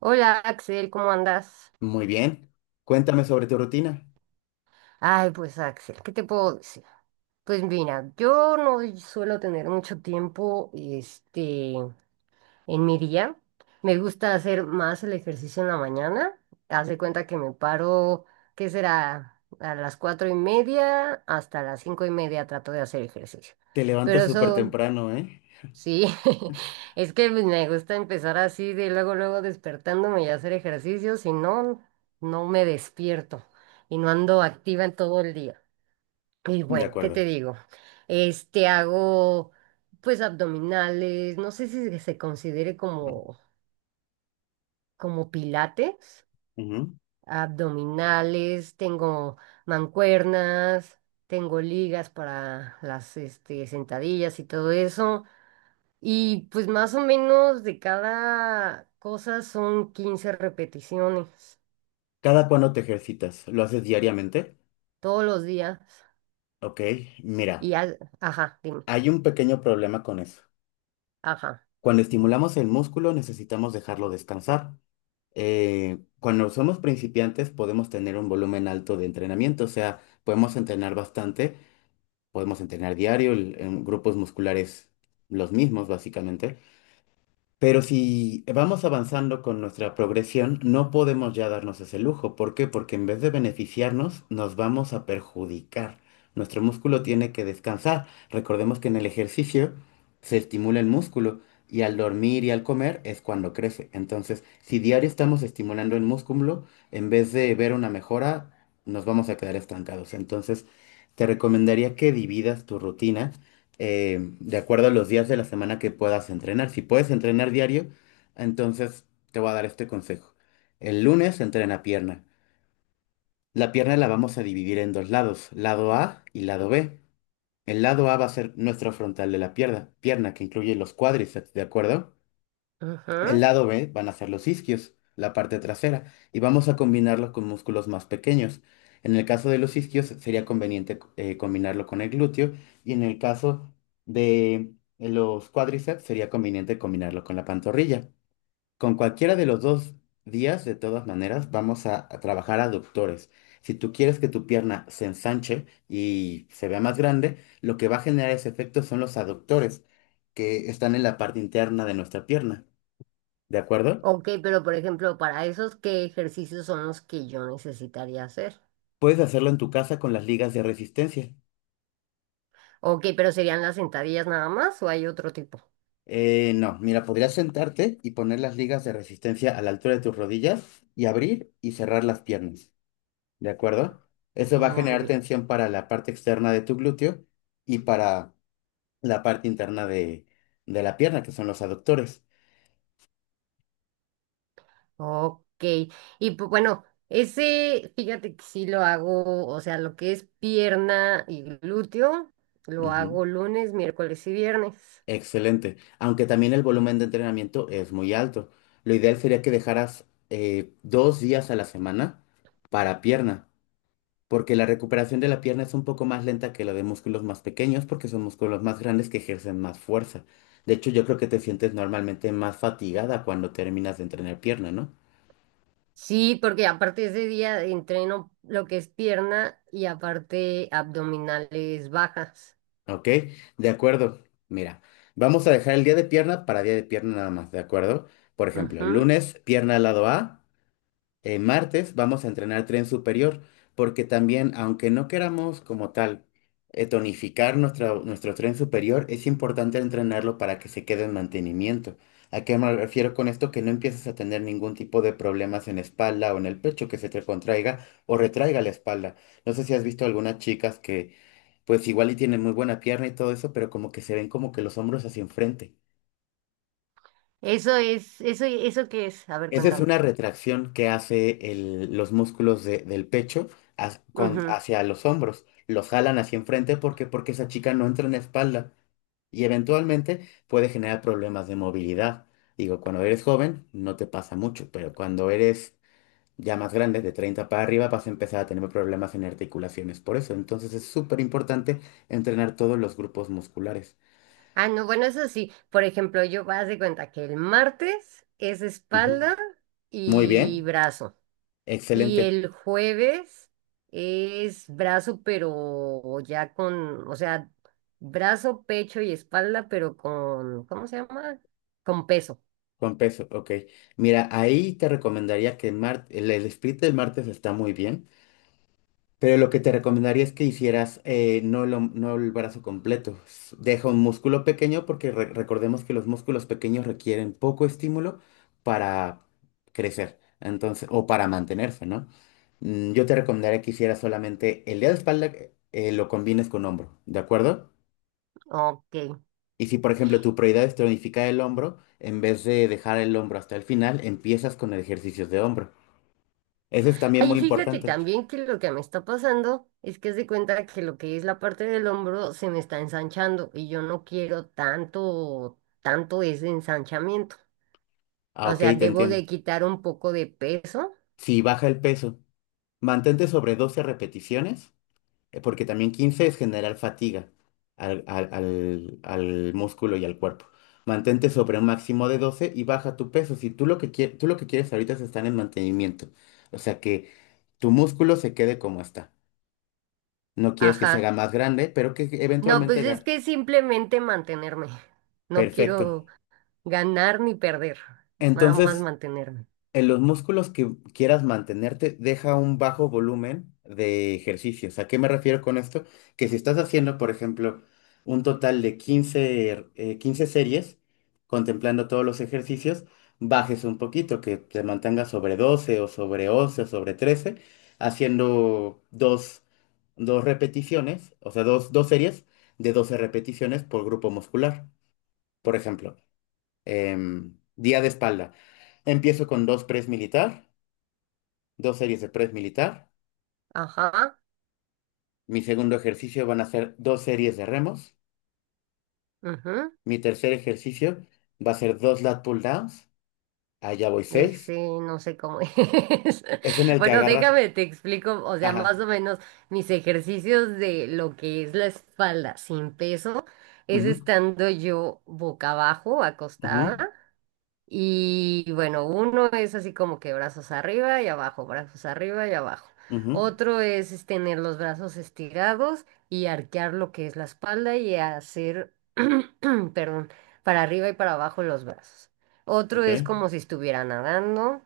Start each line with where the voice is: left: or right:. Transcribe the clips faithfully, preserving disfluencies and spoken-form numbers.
right: Hola Axel, ¿cómo andas?
left: Muy bien. Cuéntame sobre tu rutina.
right: Ay, pues Axel, ¿qué te puedo decir? Pues mira, yo no suelo tener mucho tiempo, este, en mi día. Me gusta hacer más el ejercicio en la mañana. Haz de cuenta que me paro, ¿qué será? A las cuatro y media hasta las cinco y media trato de hacer ejercicio.
left: Te levantas
right: Pero
left: súper
right: son
left: temprano, ¿eh?
right: sí, es que me gusta empezar así de luego, luego despertándome y hacer ejercicio, si no, no me despierto y no ando activa en todo el día. Y
left: De
right: bueno, ¿qué te
left: acuerdo.
right: digo? Este hago pues abdominales, no sé si se considere como, como pilates,
left: Ujú.
right: abdominales, tengo mancuernas, tengo ligas para las este, sentadillas y todo eso. Y pues más o menos de cada cosa son quince repeticiones
left: ¿Cada cuándo te ejercitas? ¿Lo haces diariamente?
right: todos los días.
left: Ok, mira,
right: Y al- ajá, dime,
left: hay un pequeño problema con eso.
right: ajá.
left: Cuando estimulamos el músculo necesitamos dejarlo descansar. Eh, cuando somos principiantes podemos tener un volumen alto de entrenamiento, o sea, podemos entrenar bastante, podemos entrenar diario, el- en grupos musculares los mismos básicamente. Pero si vamos avanzando con nuestra progresión, no podemos ya darnos ese lujo. ¿Por qué? Porque en vez de beneficiarnos, nos vamos a perjudicar. Nuestro músculo tiene que descansar. Recordemos que en el ejercicio se estimula el músculo y al dormir y al comer es cuando crece. Entonces, si diario estamos estimulando el músculo, en vez de ver una mejora, nos vamos a quedar estancados. Entonces, te recomendaría que dividas tu rutina eh, de acuerdo a los días de la semana que puedas entrenar. Si puedes entrenar diario, entonces te voy a dar este consejo. El lunes entrena pierna. La pierna la vamos a dividir en dos lados, lado A y lado B. El lado A va a ser nuestro frontal de la pierna, pierna que incluye los cuádriceps, ¿de acuerdo? El
right: Ajá.
left: lado B van a ser los isquios, la parte trasera, y vamos a combinarlo con músculos más pequeños. En el caso de los isquios sería conveniente eh, combinarlo con el glúteo y en el caso de los cuádriceps sería conveniente combinarlo con la pantorrilla. Con cualquiera de los dos días, de todas maneras, vamos a, a trabajar aductores. Si tú quieres que tu pierna se ensanche y se vea más grande, lo que va a generar ese efecto son los aductores que están en la parte interna de nuestra pierna. ¿De acuerdo?
right: Ok, pero por ejemplo, para esos, ¿qué ejercicios son los que yo necesitaría hacer?
left: Puedes hacerlo en tu casa con las ligas de resistencia.
right: Ok, pero ¿serían las sentadillas nada más o hay otro tipo?
left: Eh, no, mira, podrías sentarte y poner las ligas de resistencia a la altura de tus rodillas y abrir y cerrar las piernas, ¿de acuerdo? Eso va a
right: Muy
left: generar
right: bien.
left: tensión para la parte externa de tu glúteo y para la parte interna de, de la pierna, que son los aductores.
right: Ok. Y pues bueno, ese, fíjate que sí lo hago, o sea, lo que es pierna y glúteo, lo
left: Ujú.
right: hago lunes, miércoles y viernes.
left: Excelente. Aunque también el volumen de entrenamiento es muy alto. Lo ideal sería que dejaras eh, dos días a la semana para pierna, porque la recuperación de la pierna es un poco más lenta que la de músculos más pequeños, porque son músculos más grandes que ejercen más fuerza. De hecho, yo creo que te sientes normalmente más fatigada cuando terminas de entrenar pierna, ¿no?
right: Sí, porque aparte ese día entreno lo que es pierna y aparte abdominales bajas.
left: Ok, de acuerdo. Mira, vamos a dejar el día de pierna para día de pierna nada más, ¿de acuerdo? Por ejemplo,
right: Ujú.
left: lunes, pierna al lado A. eh, martes vamos a entrenar tren superior, porque también, aunque no queramos como tal eh, tonificar nuestro, nuestro tren superior, es importante entrenarlo para que se quede en mantenimiento. ¿A qué me refiero con esto? Que no empieces a tener ningún tipo de problemas en espalda o en el pecho que se te contraiga o retraiga la espalda. No sé si has visto algunas chicas que pues igual y tienen muy buena pierna y todo eso, pero como que se ven como que los hombros hacia enfrente.
right: Eso es, eso, ¿eso qué es? A ver,
left: Esa es
right: cuéntame.
left: una retracción que hace el- los músculos de- del pecho ha- con-
right: Ujú.
left: hacia los hombros. Los jalan hacia enfrente porque, porque esa chica no entra en espalda y eventualmente puede generar problemas de movilidad. Digo, cuando eres joven no te pasa mucho, pero cuando eres ya más grande, de treinta para arriba, vas a empezar a tener problemas en articulaciones. Por eso, entonces es súper importante entrenar todos los grupos musculares.
right: Ah, no, bueno, eso sí. Por ejemplo, yo haz de cuenta que el martes es
left: Ujú.
right: espalda
left: Muy
right: y
left: bien,
right: brazo. Y
left: excelente.
right: el jueves es brazo, pero ya con, o sea, brazo, pecho y espalda, pero con, ¿cómo se llama? Con peso.
left: Con peso, ok. Mira, ahí te recomendaría que mar- el, el split del martes está muy bien, pero lo que te recomendaría es que hicieras eh, no, lo no el brazo completo. S- Deja un músculo pequeño porque re- recordemos que los músculos pequeños requieren poco estímulo para crecer, entonces, o para mantenerse, ¿no? Mm, yo te recomendaría que hicieras solamente el día de espalda, eh, lo combines con hombro, ¿de acuerdo?
right: Ok.
left: Y si, por ejemplo, tu prioridad es tonificar el hombro, en vez de dejar el hombro hasta el final, empiezas con ejercicios de hombro. Eso es también
right: Ay,
left: muy
right: fíjate
left: importante.
right: también que lo que me está pasando es que haz de cuenta que lo que es la parte del hombro se me está ensanchando y yo no quiero tanto, tanto ese ensanchamiento.
left: Ah,
right: O
left: ok,
right: sea,
left: te
right: debo
left: entiendo.
right: de quitar un poco de peso.
left: Si baja el peso, mantente sobre doce repeticiones, eh, porque también quince es generar fatiga al, al- al- al músculo y al cuerpo. Mantente sobre un máximo de doce y baja tu peso. Si tú lo que quie- tú lo que quieres ahorita es estar en mantenimiento, o sea que tu músculo se quede como está. No quieres que se haga
right: Ajá.
left: más grande, pero que
right: No,
left: eventualmente.
right: pues es que simplemente mantenerme. No
left: Perfecto.
right: quiero ganar ni perder. Nada más
left: Entonces,
right: mantenerme.
left: en los músculos que quieras mantenerte, deja un bajo volumen de ejercicios. ¿A qué me refiero con esto? Que si estás haciendo, por ejemplo, un total de quince er, eh, quince series, contemplando todos los ejercicios, bajes un poquito, que te mantengas sobre doce o sobre once o sobre trece, haciendo dos, dos repeticiones, o sea, dos, dos series de doce repeticiones por grupo muscular. Por ejemplo. Em, día de espalda. Empiezo con dos press militar, dos series de press militar.
right: Ajá.
left: Mi segundo ejercicio van a ser dos series de remos.
right: Ujú.
left: Mi tercer ejercicio va a ser dos lat pull downs. Allá voy seis.
right: Ese no sé cómo es.
left: Es en el que
right: Bueno,
left: agarras.
right: déjame, te explico, o sea, más
left: Ajá.
right: o menos mis ejercicios de lo que es la espalda sin peso es
left: Ujú,
right: estando yo boca abajo,
left: ujú,
right: acostada. Y bueno, uno es así como que brazos arriba y abajo, brazos arriba y abajo.
left: ujú.
right: Otro es es tener los brazos estirados y arquear lo que es la espalda y hacer, perdón, para arriba y para abajo los brazos. Otro
left: Ok.
right: es como si estuviera nadando.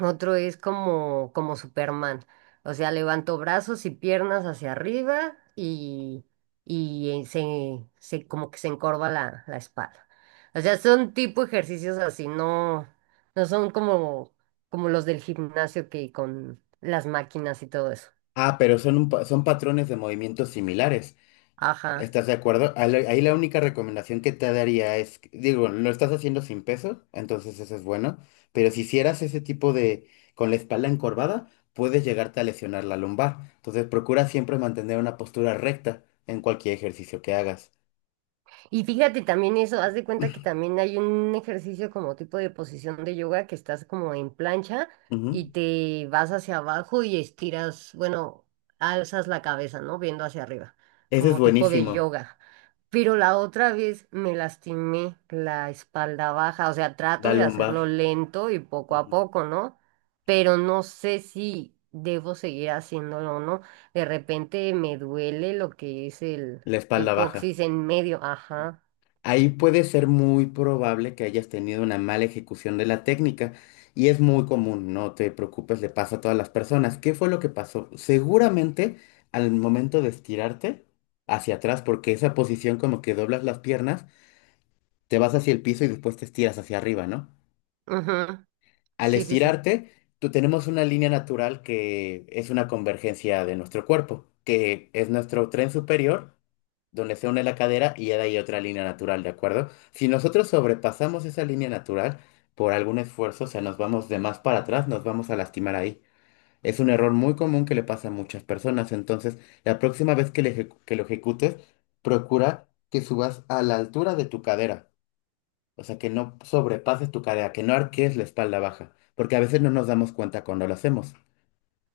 right: Otro es como, como Superman. O sea, levanto brazos y piernas hacia arriba y, y eh, se, se- como que se encorva la, la espalda. O sea, son tipo ejercicios así, no, no son como, como los del gimnasio que con las máquinas y todo eso.
left: Ah, pero son, un pa- son patrones de movimientos similares.
right: Ajá.
left: ¿Estás de acuerdo? A la- Ahí la única recomendación que te daría es, que- digo, lo estás haciendo sin peso, entonces eso es bueno, pero si hicieras ese tipo de, con la espalda encorvada, puedes llegarte a lesionar la lumbar. Entonces procura siempre mantener una postura recta en cualquier ejercicio que hagas.
right: Y fíjate también eso, haz de cuenta que también hay un ejercicio como tipo de posición de yoga que estás como en plancha
left: Ujú.
right: y te vas hacia abajo y estiras, bueno, alzas la cabeza, ¿no? Viendo hacia arriba,
left: Ese es
right: como tipo de
left: buenísimo,
right: yoga. Pero la otra vez me lastimé la espalda baja, o sea, trato
left: la
right: de
left: lumbar.
right: hacerlo lento y poco a
left: Ujú.
right: poco, ¿no? Pero no sé si debo seguir haciéndolo o no. De repente me duele lo que es
left: La
right: el
left: espalda baja.
right: coxis en medio, ajá.
left: Ahí puede ser muy probable que hayas tenido una mala ejecución de la técnica y es muy común, no te preocupes, le pasa a todas las personas. ¿Qué fue lo que pasó? Seguramente al momento de estirarte hacia atrás, porque esa posición como que doblas las piernas, te vas hacia el piso y después te estiras hacia arriba, ¿no?
right: Ujú.
left: Al
right: Sí, sí, sí.
left: estirarte, tú tenemos una línea natural que es una convergencia de nuestro cuerpo, que es nuestro tren superior, donde se une la cadera y ya de ahí otra línea natural, ¿de acuerdo? Si nosotros sobrepasamos esa línea natural por algún esfuerzo, o sea, nos vamos de más para atrás, nos vamos a lastimar ahí. Es un error muy común que le pasa a muchas personas, entonces la próxima vez que, le ejecu- que lo ejecutes, procura que subas a la altura de tu cadera. O sea, que no sobrepases tu cadera, que no arquees la espalda baja, porque a veces no nos damos cuenta cuando lo hacemos.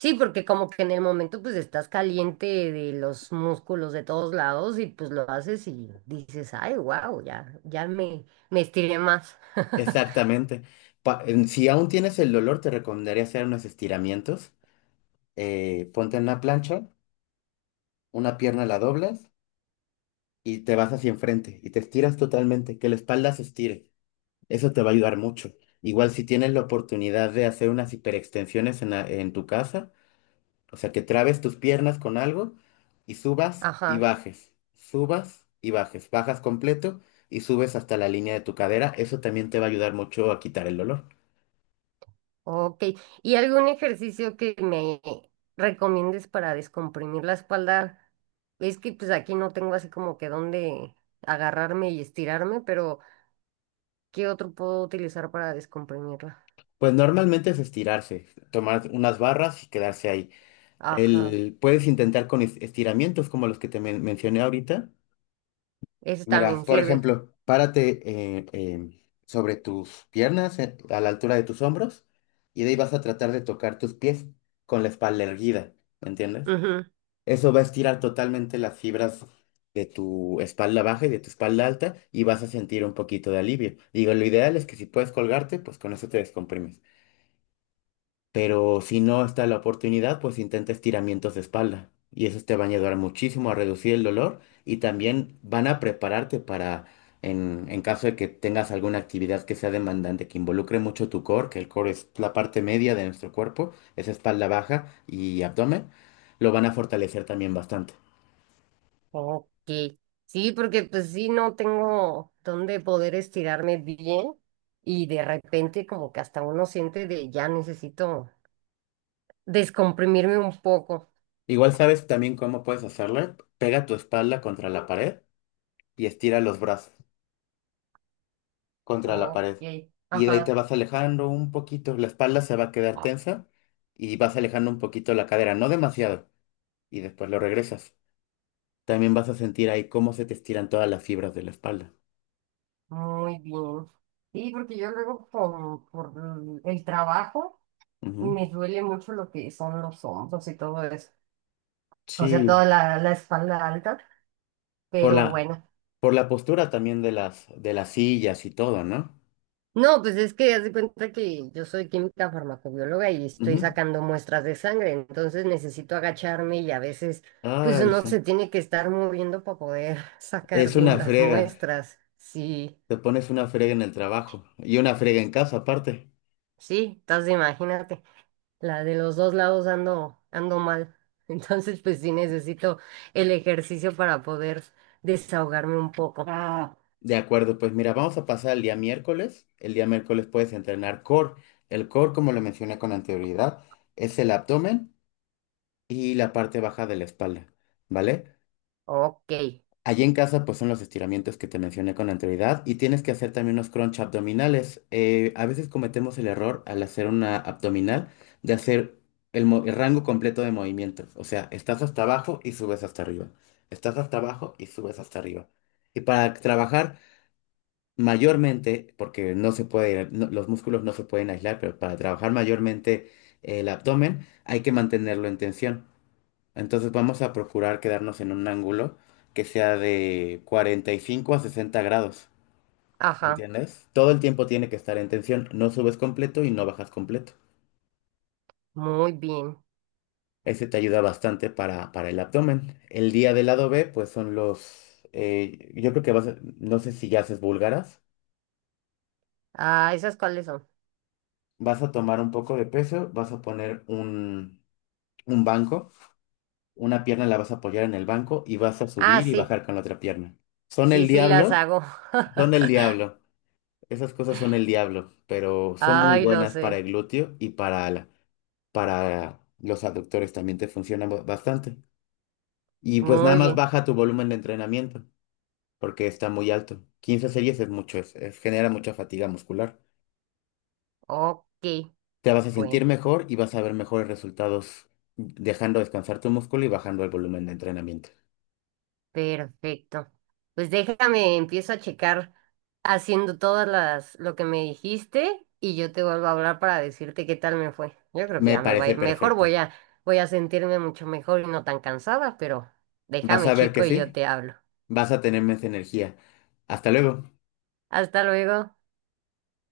right: Sí, porque como que en el momento pues estás caliente de los músculos de todos lados y pues lo haces y dices, ay, wow, ya, ya me, me estiré más.
left: Exactamente. Pa- en- si aún tienes el dolor, te recomendaría hacer unos estiramientos. Eh, ponte en una plancha, una pierna la doblas y te vas hacia enfrente y te estiras totalmente, que la espalda se estire. Eso te va a ayudar mucho. Igual si tienes la oportunidad de hacer unas hiperextensiones en, la- en tu casa. O sea, que trabes tus piernas con algo y subas y
right: Ajá,
left: bajes, subas y bajes, bajas completo y subes hasta la línea de tu cadera. Eso también te va a ayudar mucho a quitar el dolor.
right: ok. ¿Y algún ejercicio que me recomiendes para descomprimir la espalda? Es que pues aquí no tengo así como que dónde agarrarme y estirarme, pero ¿qué otro puedo utilizar para descomprimirla?
left: Pues normalmente es estirarse, tomar unas barras y quedarse ahí.
right: Ajá.
left: El, puedes intentar con es- estiramientos como los que te men- mencioné ahorita.
right: Eso
left: Mira,
right: también
left: por
right: sirve.
left: ejemplo, párate eh, em, sobre tus piernas, eh, a la altura de tus hombros, y de ahí vas a tratar de tocar tus pies con la espalda erguida, ¿me entiendes?
right: Ujú.
left: Eso va a estirar totalmente las fibras de tu espalda baja y de tu espalda alta y vas a sentir un poquito de alivio. Digo, lo ideal es que si puedes colgarte, pues con eso te descomprimes. Pero si no está la oportunidad, pues intenta estiramientos de espalda. Y esos te van a ayudar muchísimo a reducir el dolor y también van a prepararte para, en, en caso de que tengas alguna actividad que sea demandante, que involucre mucho tu core, que el core es la parte media de nuestro cuerpo, es espalda baja y abdomen, lo van a fortalecer también bastante.
right: Ok. Sí, porque pues sí, no tengo dónde poder estirarme bien y de repente como que hasta uno siente de ya necesito descomprimirme un poco.
left: Igual sabes también cómo puedes hacerle. Pega tu espalda contra la pared y estira los brazos contra la
right: Ok,
left: pared. Y de ahí te
right: ajá.
left: vas alejando un poquito. La espalda se va a quedar
right: Ah,
left: tensa y vas alejando un poquito la cadera, no demasiado. Y después lo regresas. También vas a sentir ahí cómo se te estiran todas las fibras de la espalda.
right: muy bien. Sí, porque yo luego por, por el trabajo
left: Ujú.
right: me duele mucho lo que son los hombros y todo eso. O sea, toda
left: Sí,
right: la, la espalda alta,
left: por
right: pero
left: la,
right: bueno.
left: por la postura también de las, de las sillas y todo, ¿no?
right: No, pues es que haz de cuenta que yo soy química farmacobióloga y estoy
left: Ujú.
right: sacando muestras de sangre, entonces necesito agacharme y a veces pues
left: Ay,
right: uno se
left: sí.
right: tiene que estar moviendo para poder sacar
left: Es una
right: bien las
left: frega.
right: muestras. Sí,
left: Te pones una frega en el trabajo y una frega en casa aparte.
right: sí, entonces imagínate, la de los dos lados ando, ando mal. Entonces pues sí necesito el ejercicio para poder desahogarme un poco. Ah.
left: De acuerdo, pues mira, vamos a pasar el día miércoles. El día miércoles puedes entrenar core. El core, como lo mencioné con anterioridad, es el abdomen y la parte baja de la espalda, ¿vale?
right: Ok,
left: Allí en casa, pues son los estiramientos que te mencioné con anterioridad y tienes que hacer también unos crunch abdominales. Eh, a veces cometemos el error al hacer una abdominal de hacer el, mo- el rango completo de movimientos. O sea, estás hasta abajo y subes hasta arriba. Estás hasta abajo y subes hasta arriba. Y para trabajar mayormente, porque no se puede, no- los músculos no se pueden aislar, pero para trabajar mayormente el abdomen hay que mantenerlo en tensión. Entonces vamos a procurar quedarnos en un ángulo que sea de cuarenta y cinco a sesenta grados, ¿me
right: ajá,
left: entiendes? Todo el tiempo tiene que estar en tensión, no subes completo y no bajas completo.
right: muy bien.
left: Ese te ayuda bastante para, para el abdomen. El día del lado B, pues son los, eh, yo creo que vas a- no sé si ya haces búlgaras.
right: Ah, ¿esas cuáles son?
left: Vas a tomar un poco de peso, vas a poner un, un banco, una pierna la vas a apoyar en el banco y vas a
right: Ah,
left: subir y
right: sí.
left: bajar con la otra pierna. Son
right: Sí,
left: el
right: sí las
left: diablo,
right: hago.
left: son el diablo. Esas cosas son el diablo, pero son muy
right: Ay, lo
left: buenas para
right: sé.
left: el glúteo y para, la- para los aductores también te funcionan ba- bastante. Y pues nada
right: Muy
left: más
right: bien.
left: baja tu volumen de entrenamiento, porque está muy alto. Quince series es mucho, es- es- genera mucha fatiga muscular.
right: Ok,
left: Te vas a sentir
right: bueno,
left: mejor y vas a ver mejores resultados dejando descansar tu músculo y bajando el volumen de entrenamiento.
right: perfecto. Pues déjame, empiezo a checar haciendo todas las lo que me dijiste y yo te vuelvo a hablar para decirte qué tal me fue. Yo creo que
left: Me
right: ya me va a
left: parece
right: ir mejor,
left: perfecto.
right: voy a voy a sentirme mucho mejor y no tan cansada, pero
left: Vas
right: déjame
left: a ver que
right: checo y yo
left: sí,
right: te hablo.
left: vas a tener más energía. Hasta luego.
right: Hasta luego.